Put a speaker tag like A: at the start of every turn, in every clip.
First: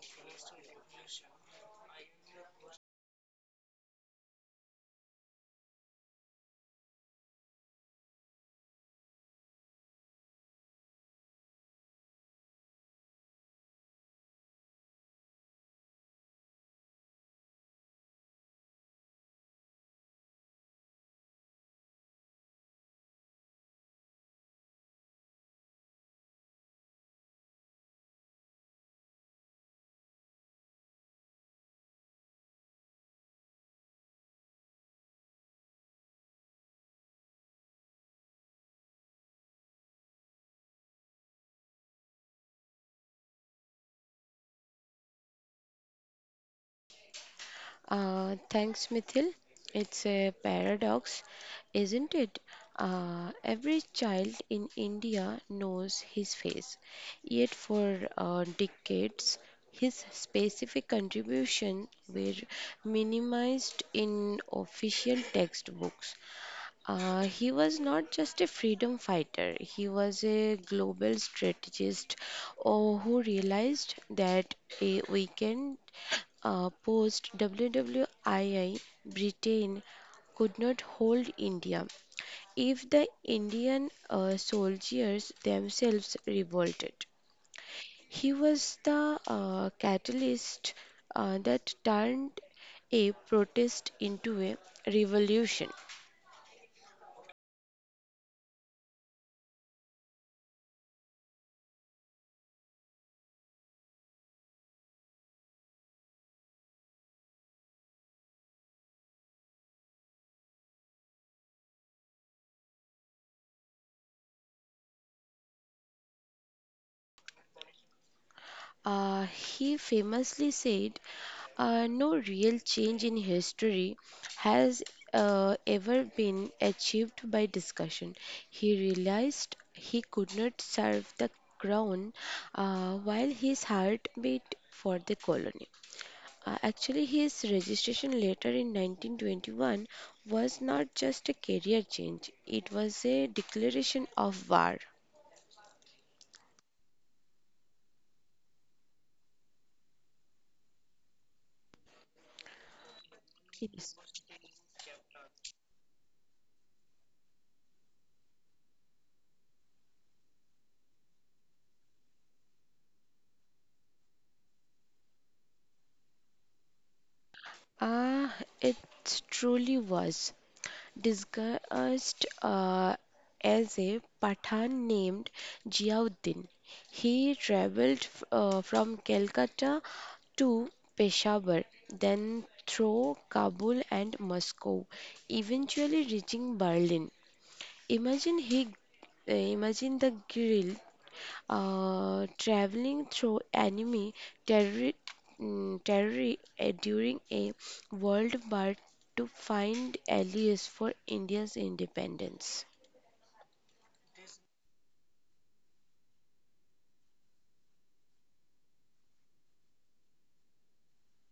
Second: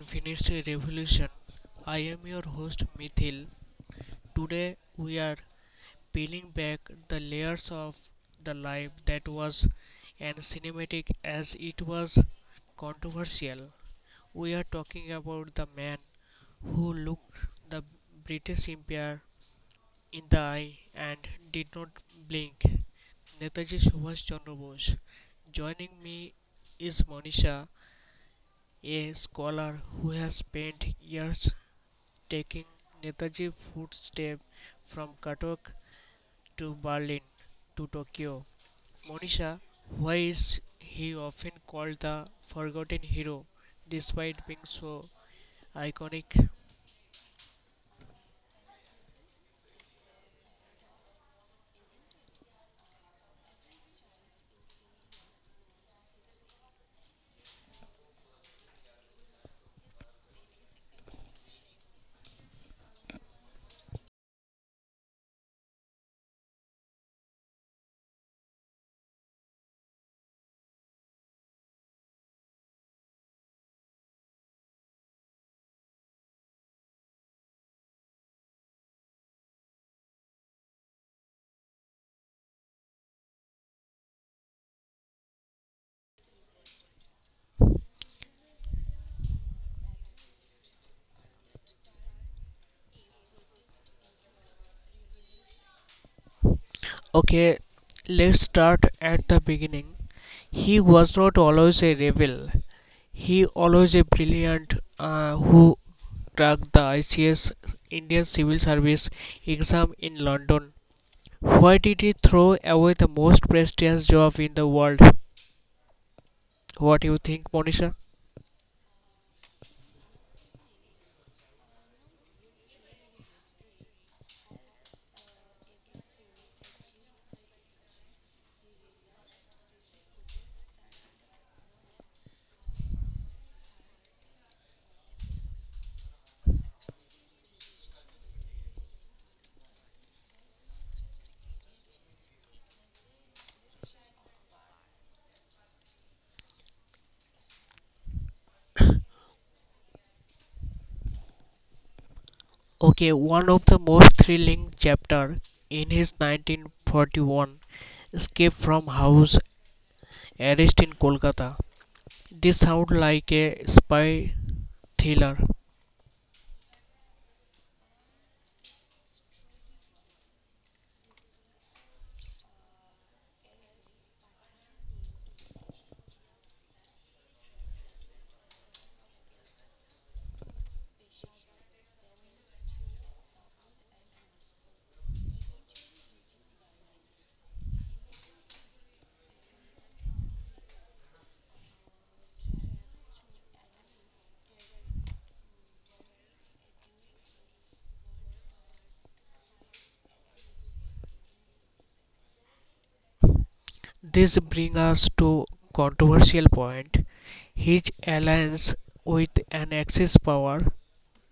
A: Unfinished Revolution. I am your host Mithil. Today we are peeling back the layers of the life that was as cinematic as it was controversial. We are talking about the man who looked the British Empire in the eye and did not blink. Netaji Subhash Chandra Bose. Joining me is Monisha, a scholar who has spent years taking Netaji footsteps from Katok to Berlin to Tokyo. Monisha, why is he often called the forgotten hero despite being so iconic?
B: Isn't it? Every child in India knows his face, yet, for decades, his specific contribution were minimized in official textbooks. He was not just a freedom fighter, he was a global strategist who realized that a weakened post WWII, Britain could not hold India if the Indian soldiers themselves revolted. He was the catalyst that turned a protest into a revolution.
A: Okay, let's start at the beginning. He was not always a rebel. He always a brilliant who cracked the ICS Indian Civil Service exam in London. Why did he throw away the most prestigious job in the world? What do you think, Monisha?
B: He famously said, no real change in history has ever been achieved by discussion. He realized he could not serve the crown while his heart beat for the colony. Actually, his registration letter in 1921 was not just a career change, it was a declaration of war.
A: Okay, one of the
B: Yes.
A: most thrilling chapter in his 1941 escape from house arrest in Kolkata. This sounds like a spy thriller.
B: Ah, it truly was. Disguised as a Pathan named Ziauddin. He traveled from Calcutta to Peshawar, then through Kabul and Moscow, eventually reaching Berlin. Imagine he uh, Imagine the guilt traveling through enemy terri territory during a world war to find allies for India's independence.
A: This brings us to controversial point. His alliance with an Axis power.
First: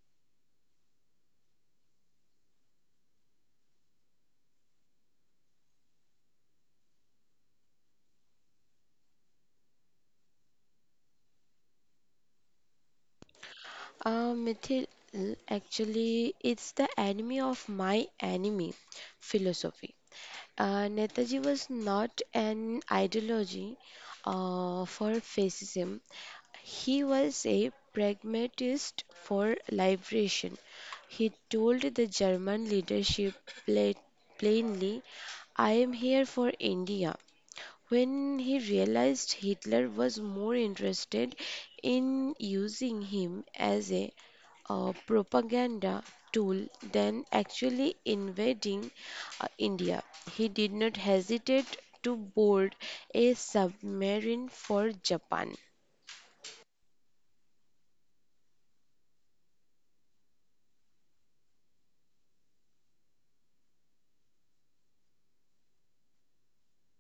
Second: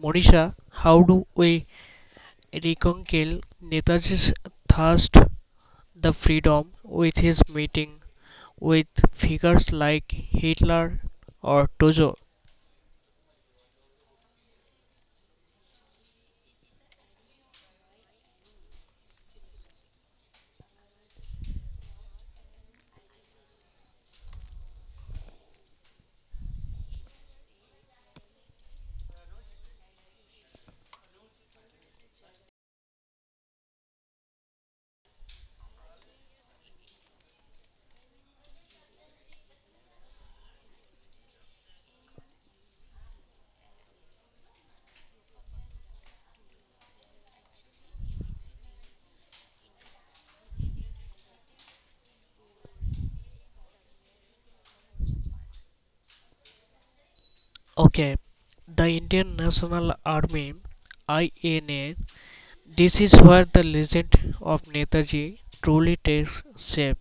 A: Monisha, how do we reconcile Netaji's thirst the freedom with his meeting with figures like Hitler or Tojo?
B: Mithil, actually, it's the enemy of my enemy philosophy. Netaji was not an ideology for fascism. He was a pragmatist for liberation. He told the German leadership pla- plainly, I am here for India. When he realized Hitler was more interested in using him as a propaganda tool than actually invading India, he did not hesitate to board a submarine for Japan.
A: Okay, the Indian National Army INA. This is where the legend of Netaji truly takes shape.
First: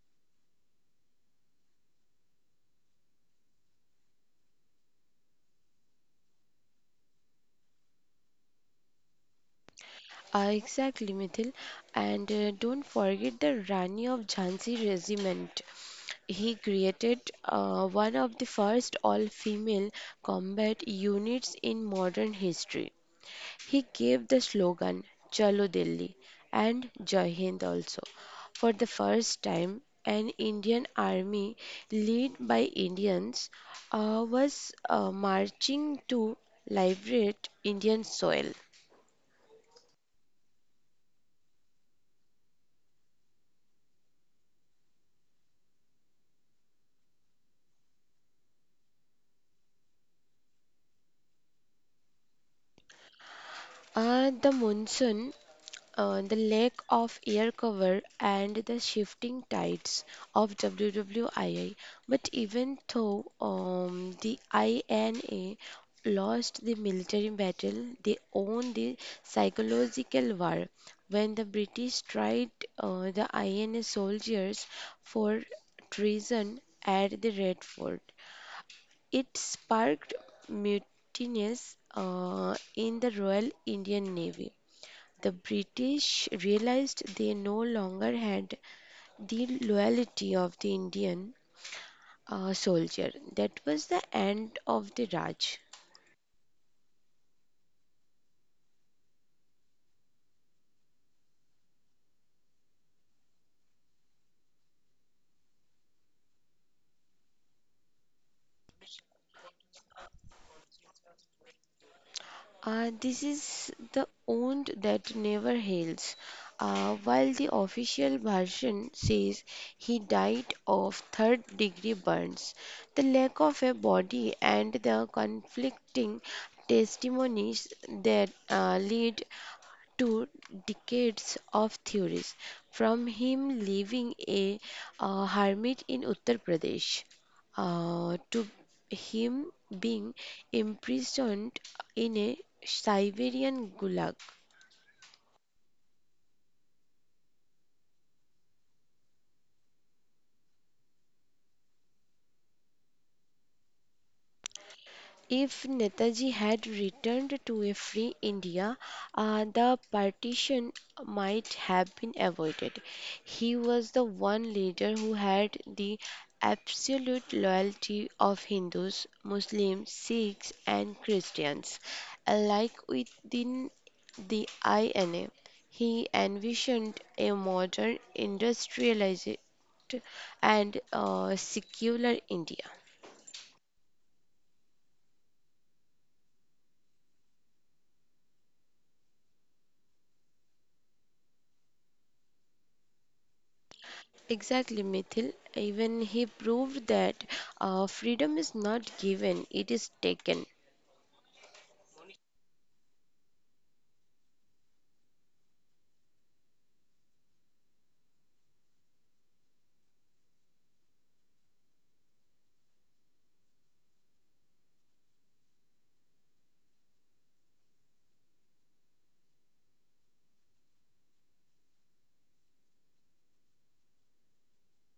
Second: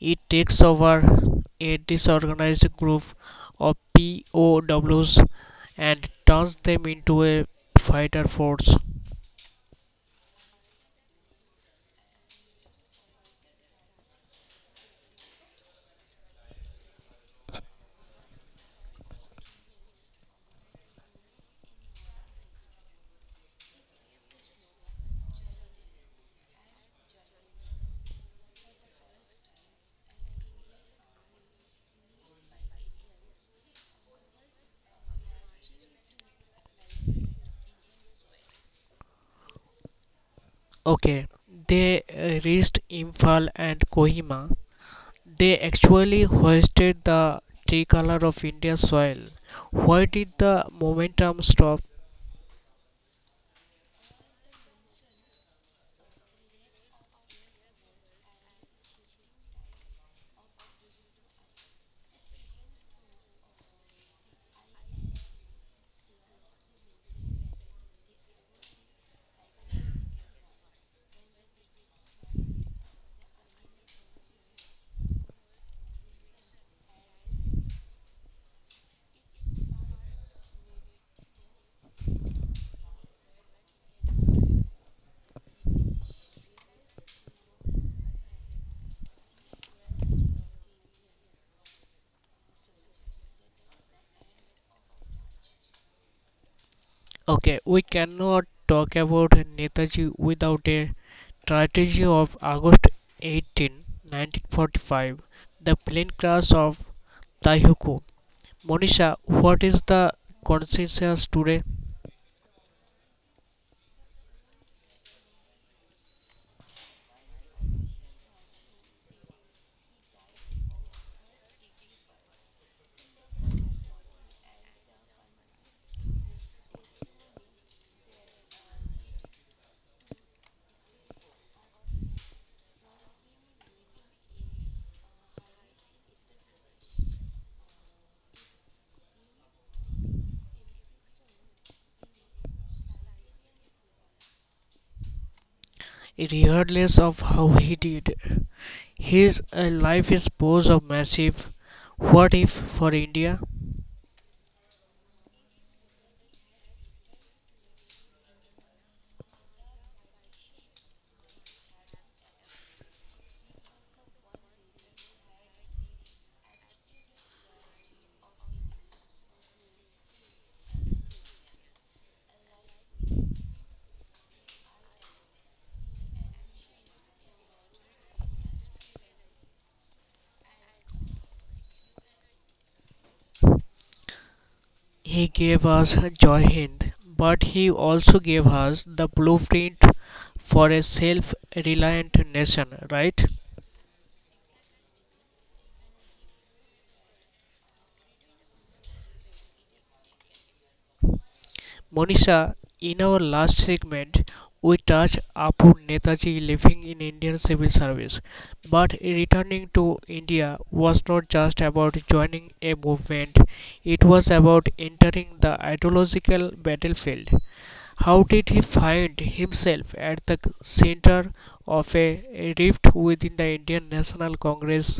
A: It takes over a disorganized group of POWs and turns them into a fighter force.
B: Exactly, Mithil. And don't forget the Rani of Jhansi regiment. He created one of the first all female combat units in modern history. He gave the slogan Chalo Delhi and Jai Hind also. For the first time, an Indian army led by Indians was marching to liberate Indian soil.
A: Okay, they reached Imphal and Kohima. They actually hoisted the tricolor of India's soil. Why did the momentum stop?
B: The monsoon, the lack of air cover and the shifting tides of WWII. But even though the INA lost the military battle, they won the psychological war. When the British tried the INA soldiers for treason at the Red Fort, it sparked mutinies in the Royal Indian Navy. The British realized they no longer had the loyalty of the Indian soldier. That was the end of the Raj.
A: Okay, we cannot talk about Netaji without a tragedy of August 18, 1945, the plane crash of Taihuku. Monisha, what is the consciousness today?
B: This is the wound that never heals. While the official version says he died of third degree burns, the lack of a body and the conflicting testimonies that lead to decades of theories, from him living a hermit in Uttar Pradesh to him being imprisoned in a Siberian gulag.
A: Regardless of how he did, his life is pose of massive what if for India.
B: If Netaji had returned to a free India, the partition might have been avoided. He was the one leader who had the absolute loyalty of Hindus, Muslims, Sikhs, and Christians. Alike within the INA, he envisioned a modern industrialized and secular India.
A: He gave us Joy Hind, but he also gave us the blueprint for a self reliant nation, right?
B: Exactly, Mithil. Even he proved that freedom is not given, it is taken.
A: Monisha, in our last segment, we touched upon Netaji living in Indian civil service, but returning to India was not just about joining a movement, it was about entering the ideological battlefield. How did he find himself at the center of a rift within the Indian National Congress?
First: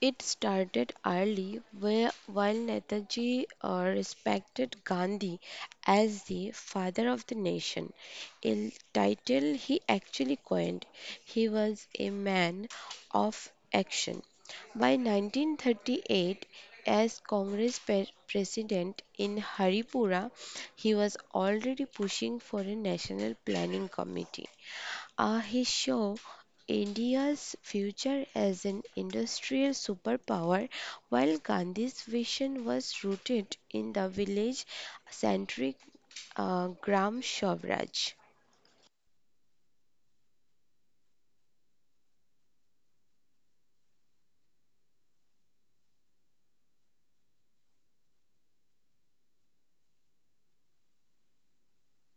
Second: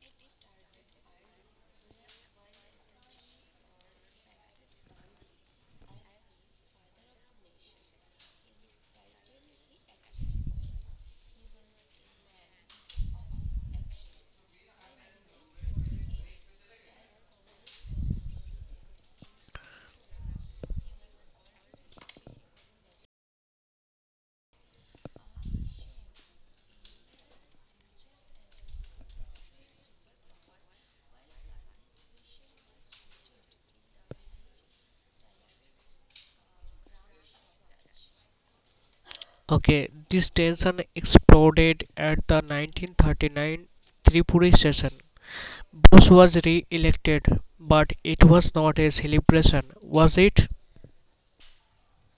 B: It started early where, while Netaji respected Gandhi as the father of the nation, a title he actually coined. He was a man of action. By 1938, as Congress president in Haripura, he was already pushing for a national planning committee. He showed India's future as an industrial superpower, while Gandhi's vision was rooted in the village centric Gram Swaraj.
A: Okay, this tension exploded at the 1939 Tripuri session. Bose was re-elected, but it was not a celebration, was it?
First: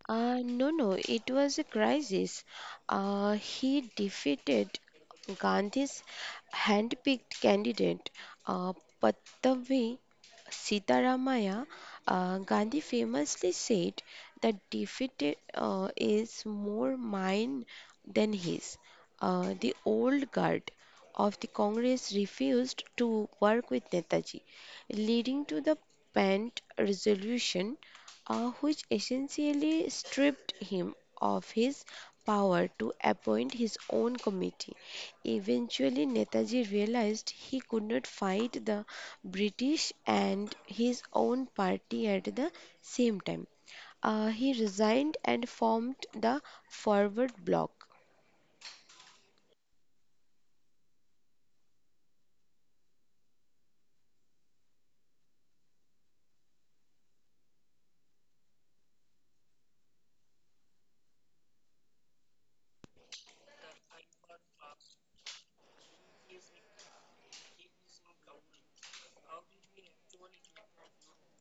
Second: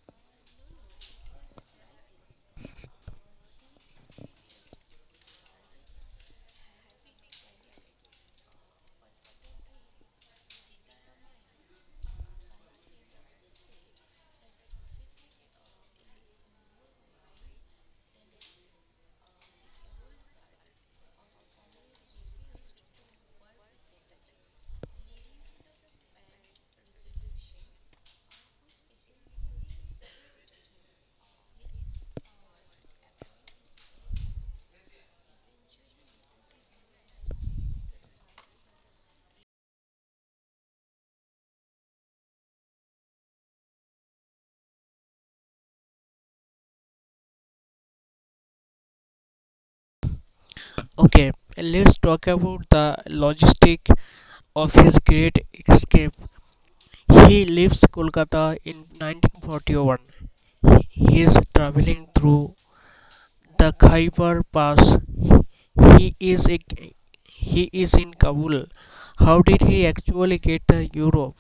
B: No, no, it was a crisis. He defeated Gandhi's handpicked candidate, uh, Pattavi Sitaramaya. Gandhi famously said that defeat is more mine than his. The old guard of the Congress refused to work with Netaji, leading to the Pant Resolution which essentially stripped him of his power to appoint his own committee. Eventually, Netaji realized he could not fight the British and his own party at the same time. He resigned and formed the Forward Bloc.
A: Okay, let's talk about the logistics of his great escape. He leaves Kolkata in 1941. He is traveling through the Khyber Pass. He is a, he is in Kabul. How did he actually get to Europe?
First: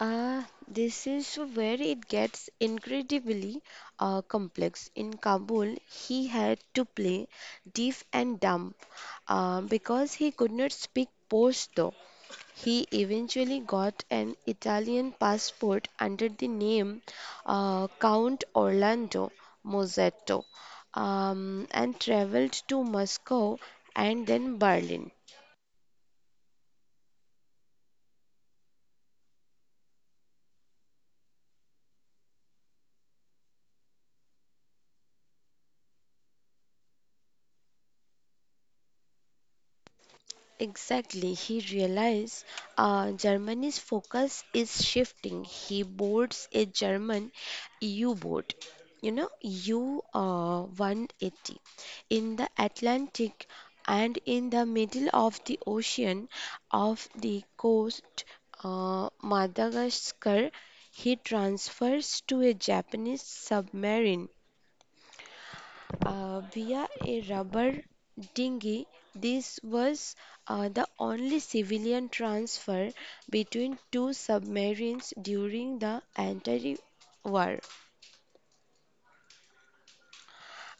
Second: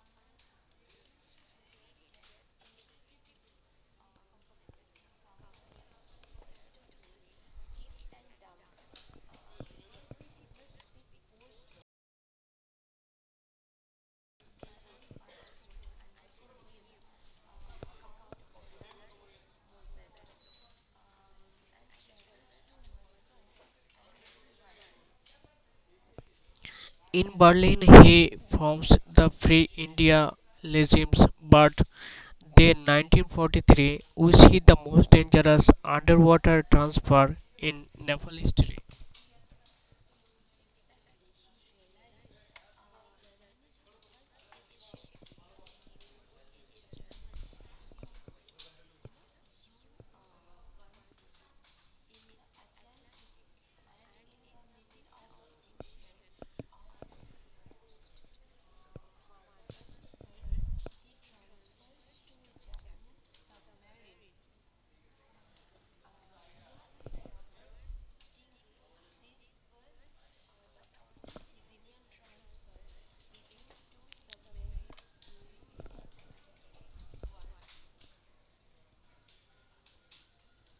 B: This is where it gets incredibly complex. In Kabul, he had to play deaf and dumb because he could not speak Pashto. He eventually got an Italian passport under the name Count Orlando Mozzetto, and traveled to Moscow and then Berlin.
A: In Berlin, he forms the Free India regimes, but then, 1943 we see the most dangerous underwater transfer in naval history.
B: Exactly, he realized Germany's focus is shifting. He boards a German U boat, you know, U 180 in the Atlantic and in the middle of the ocean off the coast Madagascar. He transfers to a Japanese submarine via a rubber dinghy. This was the only civilian transfer between two submarines during the entire war,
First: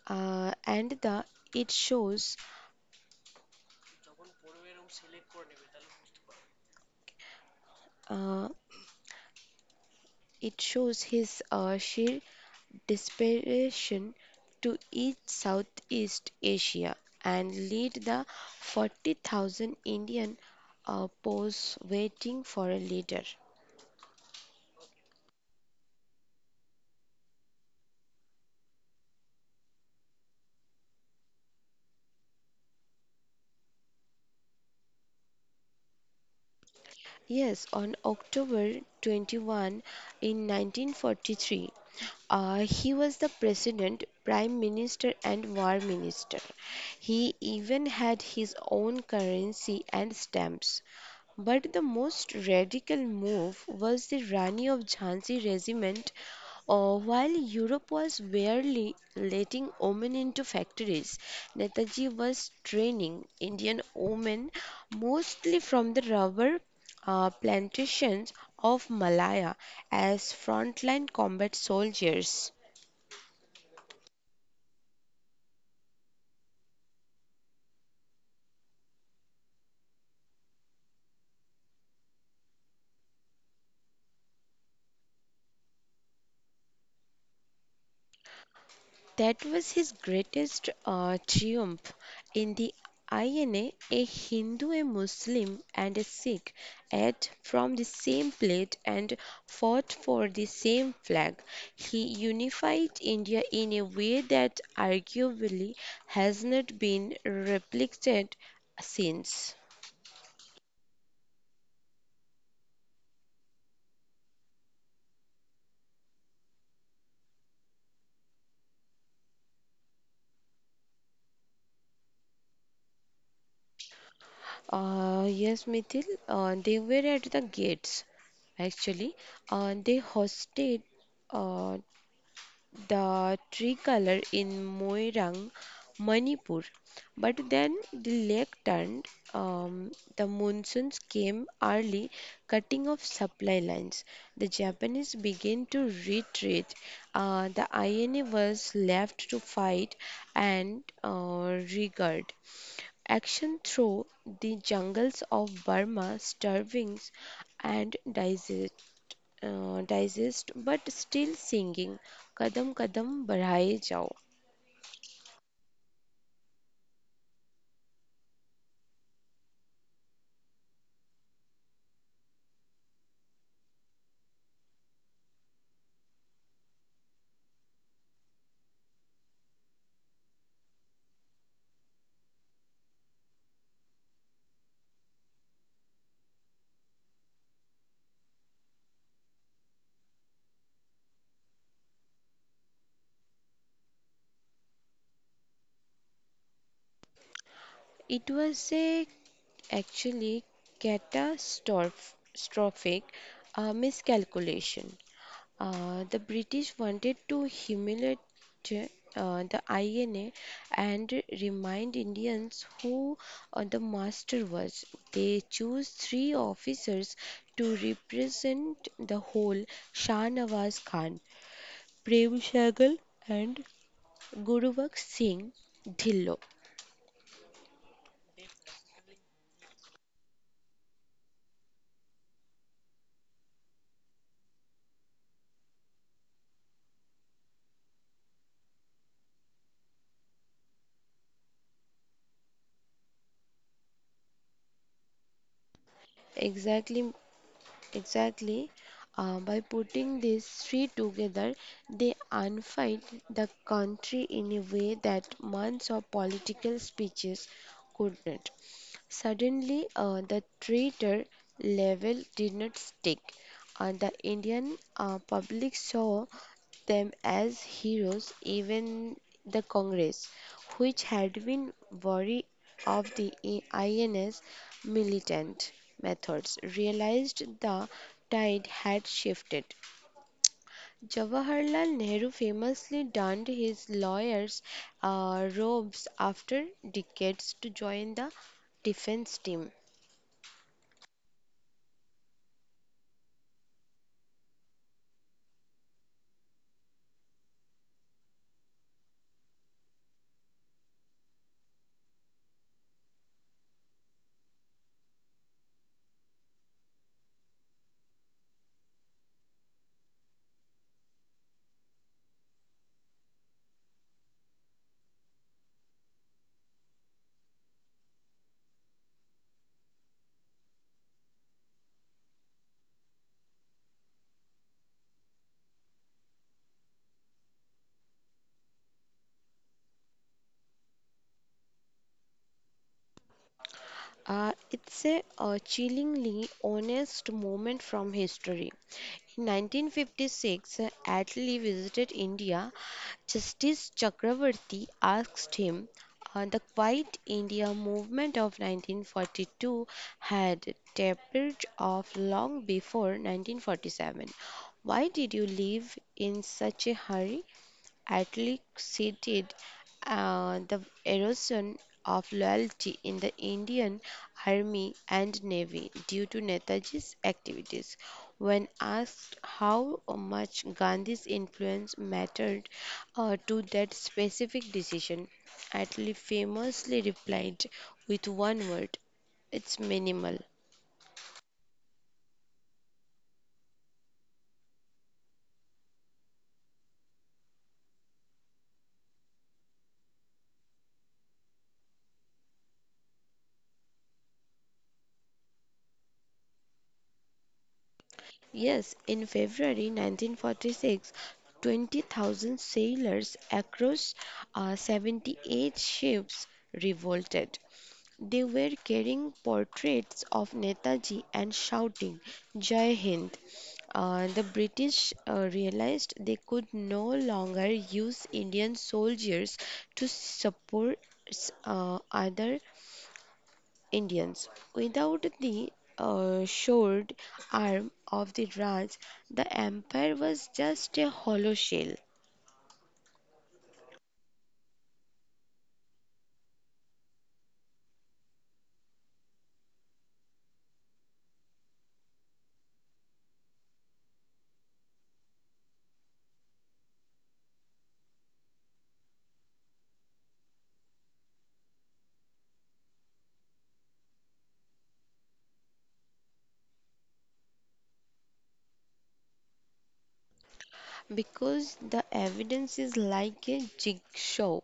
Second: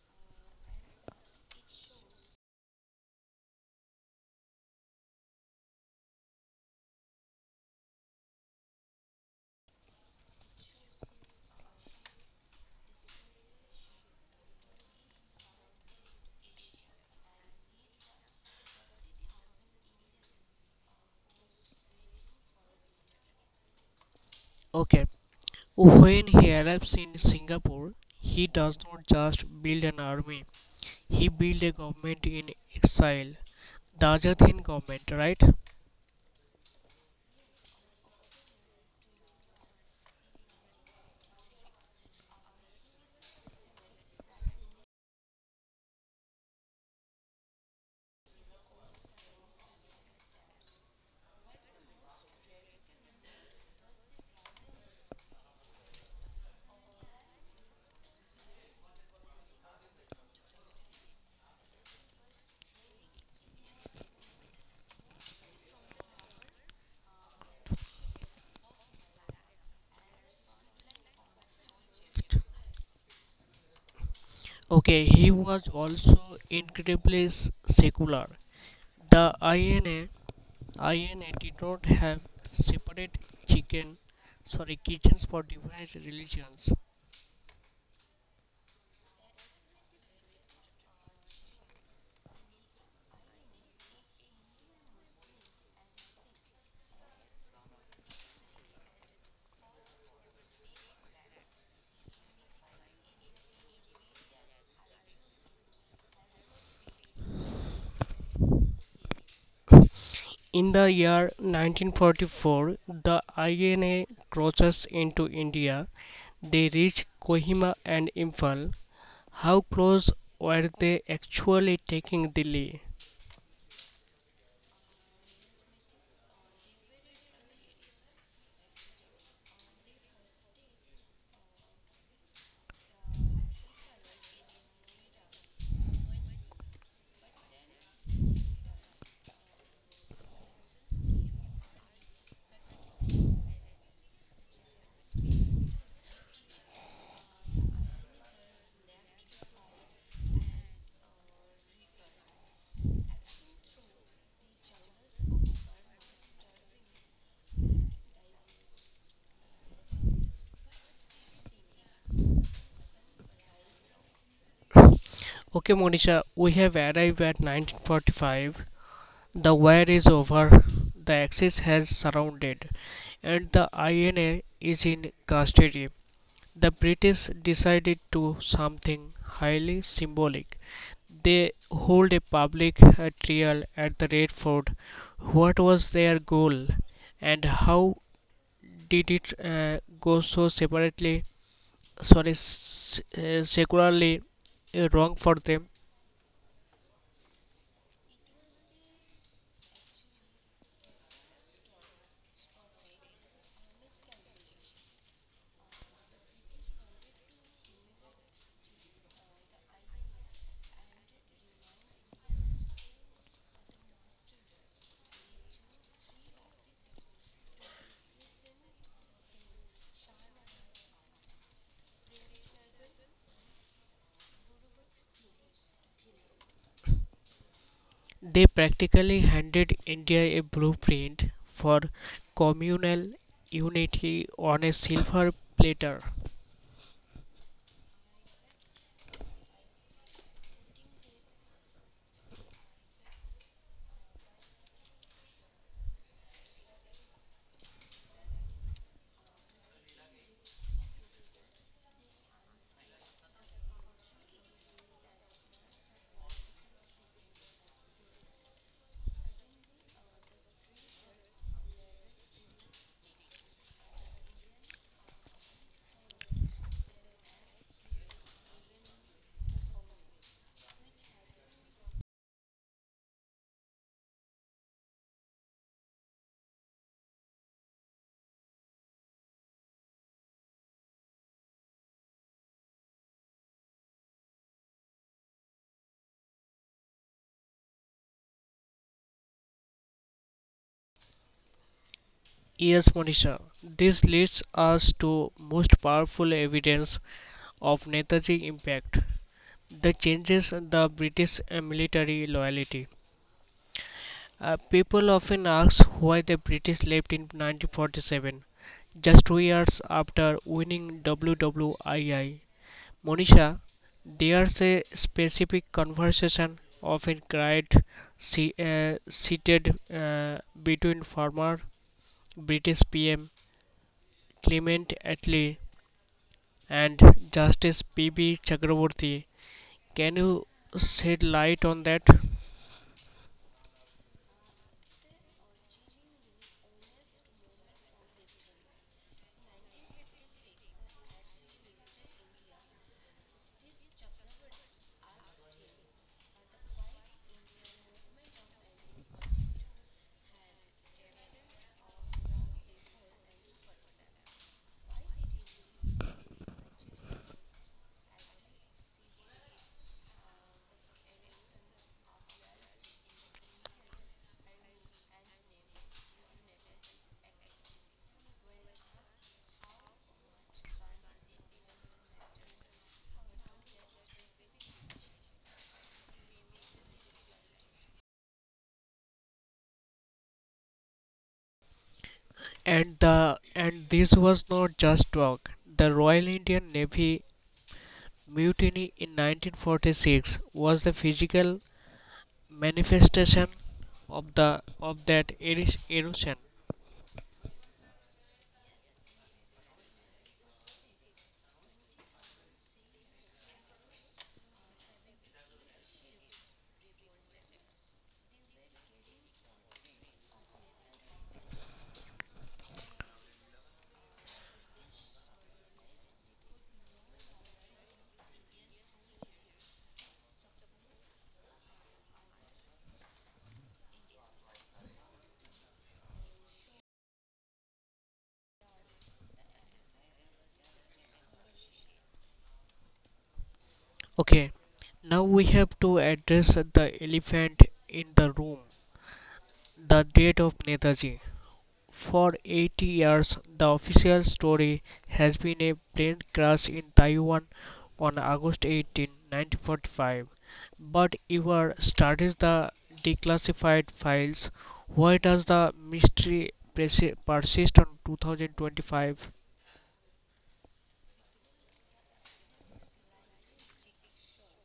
B: and the it shows uh, it shows his sheer desperation to each Southeast Asia and lead the 40,000 Indian posts waiting for a leader.
A: Okay, when he arrives in Singapore, he does not just build an army; he built a government in exile, the Azad Hind government, right?
B: Yes, on October 21 in 1943, he was the president, prime minister, and war minister. He even had his own currency and stamps. But the most radical move was the Rani of Jhansi regiment. While Europe was barely letting women into factories, Netaji was training Indian women mostly from the rubber plantations of Malaya as frontline combat soldiers.
A: Okay, he was also incredibly secular. The INA, INA did not have separate chicken, kitchens for different religions.
B: That was his greatest triumph in the INA, a Hindu, a Muslim, and a Sikh ate from the same plate and fought for the same flag. He unified India in a way that arguably has not been replicated since.
A: In the year 1944, the INA crosses into India. They reach Kohima and Imphal. How close were they actually taking Delhi?
B: Yes, Mithil, they were at the gates actually. They hosted. Uh, the tricolor in Moirang, Manipur. But then the lake turned, um, the monsoons came early, cutting off supply lines. The Japanese began to retreat. The INA was left to fight and rearguard. Action through the jungles of Burma, starvings and disease digest but still singing kadam kadam badhaye jao.
A: Okay, Monisha, we have arrived at 1945. The wire is over, the axis has surrounded, and the INA is in custody. The British decided to do something highly symbolic. They hold a public trial at the Red Fort. What was their goal, and how did it go so secularly wrong for them?
B: It was a actually catastrophic miscalculation. The british wanted to humiliate the INA and remind Indians who the master was. They chose three officers to represent the whole Shah Nawaz Khan, Prem Sehgal, and Guruvak Singh Dhillo.
A: They practically handed India a blueprint for communal unity on a silver platter.
B: Exactly, exactly. By putting these three together, they unified the country in a way that months of political speeches could not. Suddenly, the traitor level did not stick. The Indian public saw them as heroes, even the Congress, which had been wary of the INS militant methods, realized the tide had shifted. Jawaharlal Nehru famously donned his lawyer's robes after decades to join the defense team.
A: Yes, Monisha, this leads us to most powerful evidence of Netaji's impact. The changes in the British military loyalty. People often ask why the British left in 1947, just 2 years after winning WWII. Monisha, there's a specific conversation often cried seated between former British PM Clement Attlee and Justice P.B. Chakraborty. Can you shed light on that?
B: It's a chillingly honest moment from history. In 1956, Atlee visited India. Justice Chakravarti asked him, the Quiet India movement of 1942 had tapered off long before 1947. Why did you leave in such a hurry? Athlete cited the erosion of loyalty in the Indian Army and Navy due to Netaji's activities. When asked how much Gandhi's influence mattered to that specific decision, Atlee famously replied with one word, it's minimal.
A: And this was not just talk. The Royal Indian Navy mutiny in 1946 was the physical manifestation of that erosion.
B: Yes, in February 1946, 20,000 sailors across 78 ships revolted. They were carrying portraits of Netaji and shouting, Jai Hind. The British realized they could no longer use Indian soldiers to support other Indians. Without the shored arm of the Raj, the empire was just a hollow shell.
A: Okay, now we have to address the elephant in the room, the death of Netaji. For 80 years, the official story has been a plane crash in Taiwan on August 18, 1945. But Ivar studies the declassified files. Why does the mystery persist on 2025?
B: Because the evidence is like a jigsaw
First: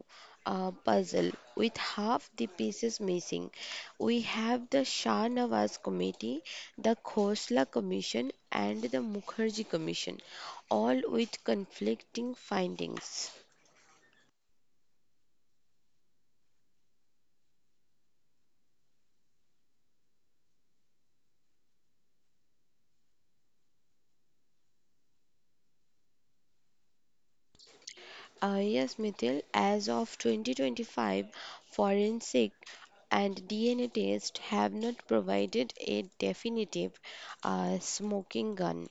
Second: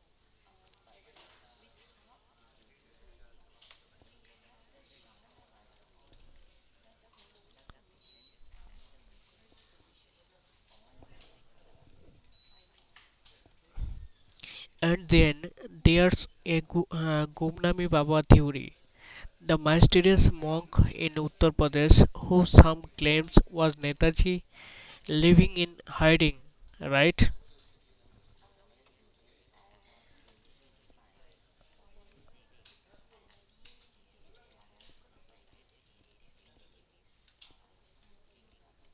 B: puzzle with half the pieces missing. We have the Shah Nawaz Committee, the Khosla Commission, and the Mukherjee Commission, all with conflicting findings.
A: And then there's a Gumnami Baba theory. The mysterious monk in Uttar Pradesh, who some claims was Netaji, living in hiding, right?
B: Yes, Mithil, as of 2025, forensic and DNA tests have not provided a definitive smoking gun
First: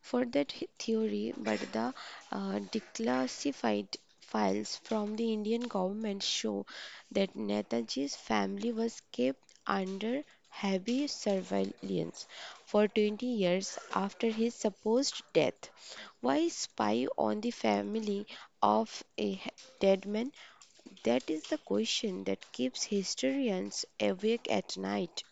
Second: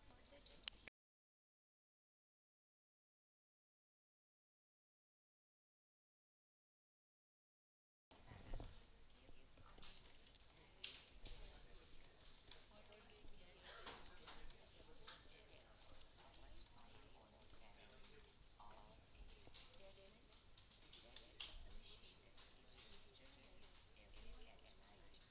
B: for that theory, but the declassified files from the Indian government show that Netaji's family was kept under heavy surveillance for 20 years after his supposed death. Why spy on the family of a dead man? That is the question that keeps historians awake at night.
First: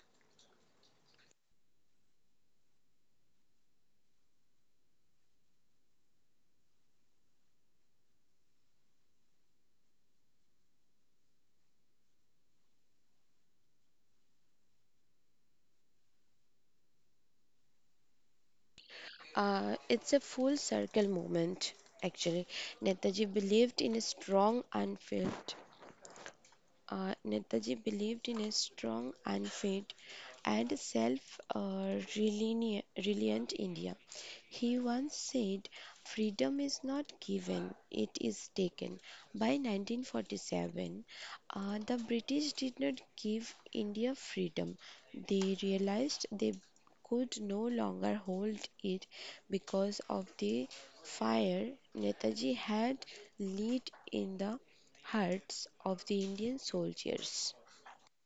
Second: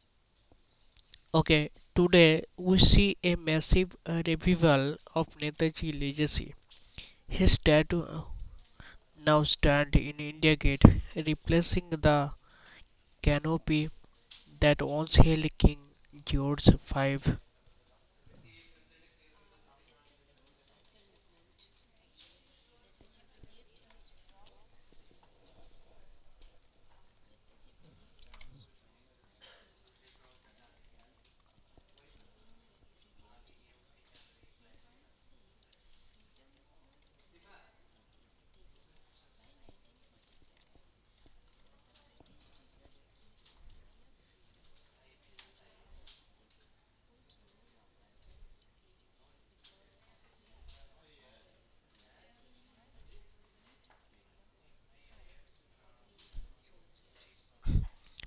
A: Okay, today we see a massive revival of Netaji legacy. His statue now stands in India Gate, replacing the canopy that once held King George V.
B: It's a full circle moment, actually. Netaji believed in a strong and Netaji believed in a strong and fit and self reliant India. He once said, freedom is not given, it is taken. By 1947, the British did not give India freedom. They realized they could no longer hold it because of the fire Netaji had lit in the Hearts of the Indian Soldiers.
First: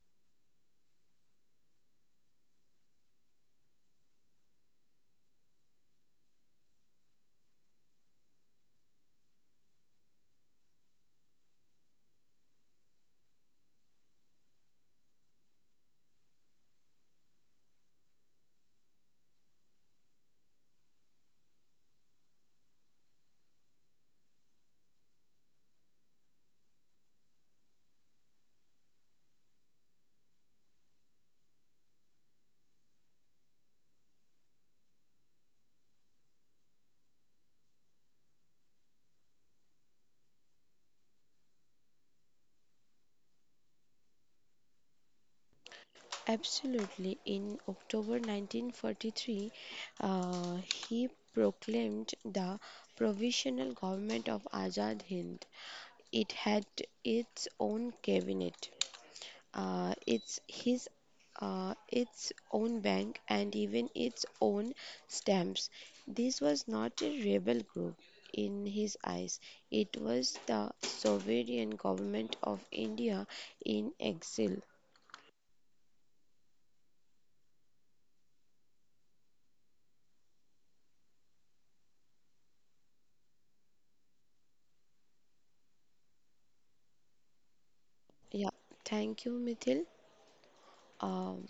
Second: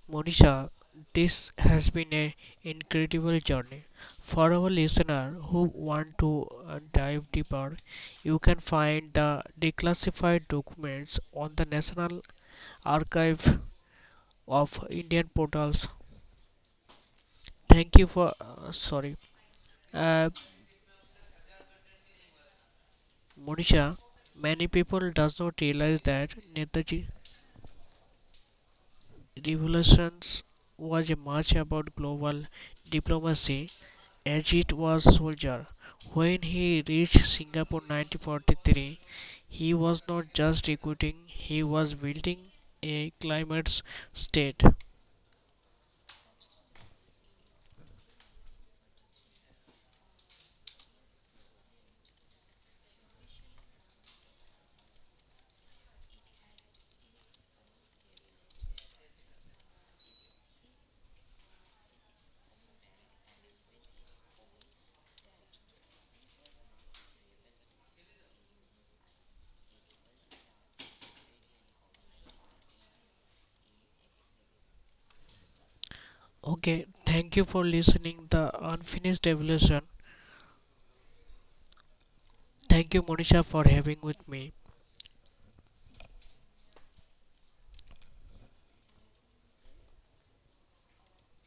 A: Monisha, this has been an incredible journey. For our listener who want to dive deeper, you can find the declassified documents on the National Archive of Indian Portals. Thank you for uh, Monisha. Many people does not realize that Netaji revolutions was a much about global diplomacy as was soldier. When he reached Singapore 1943, he was not just recruiting, he was building a climate state.
B: Absolutely. In October 1943, uh, he proclaimed the Provisional Government of Azad Hind. It had its own cabinet. It's his Its own bank and even its own stamps. This was not a rebel group in his eyes. It was the sovereign government of India in exile.
A: Okay, thank you for listening the unfinished evolution. Thank you Monisha for having with me.
B: Yeah, thank you, Mithil. Um,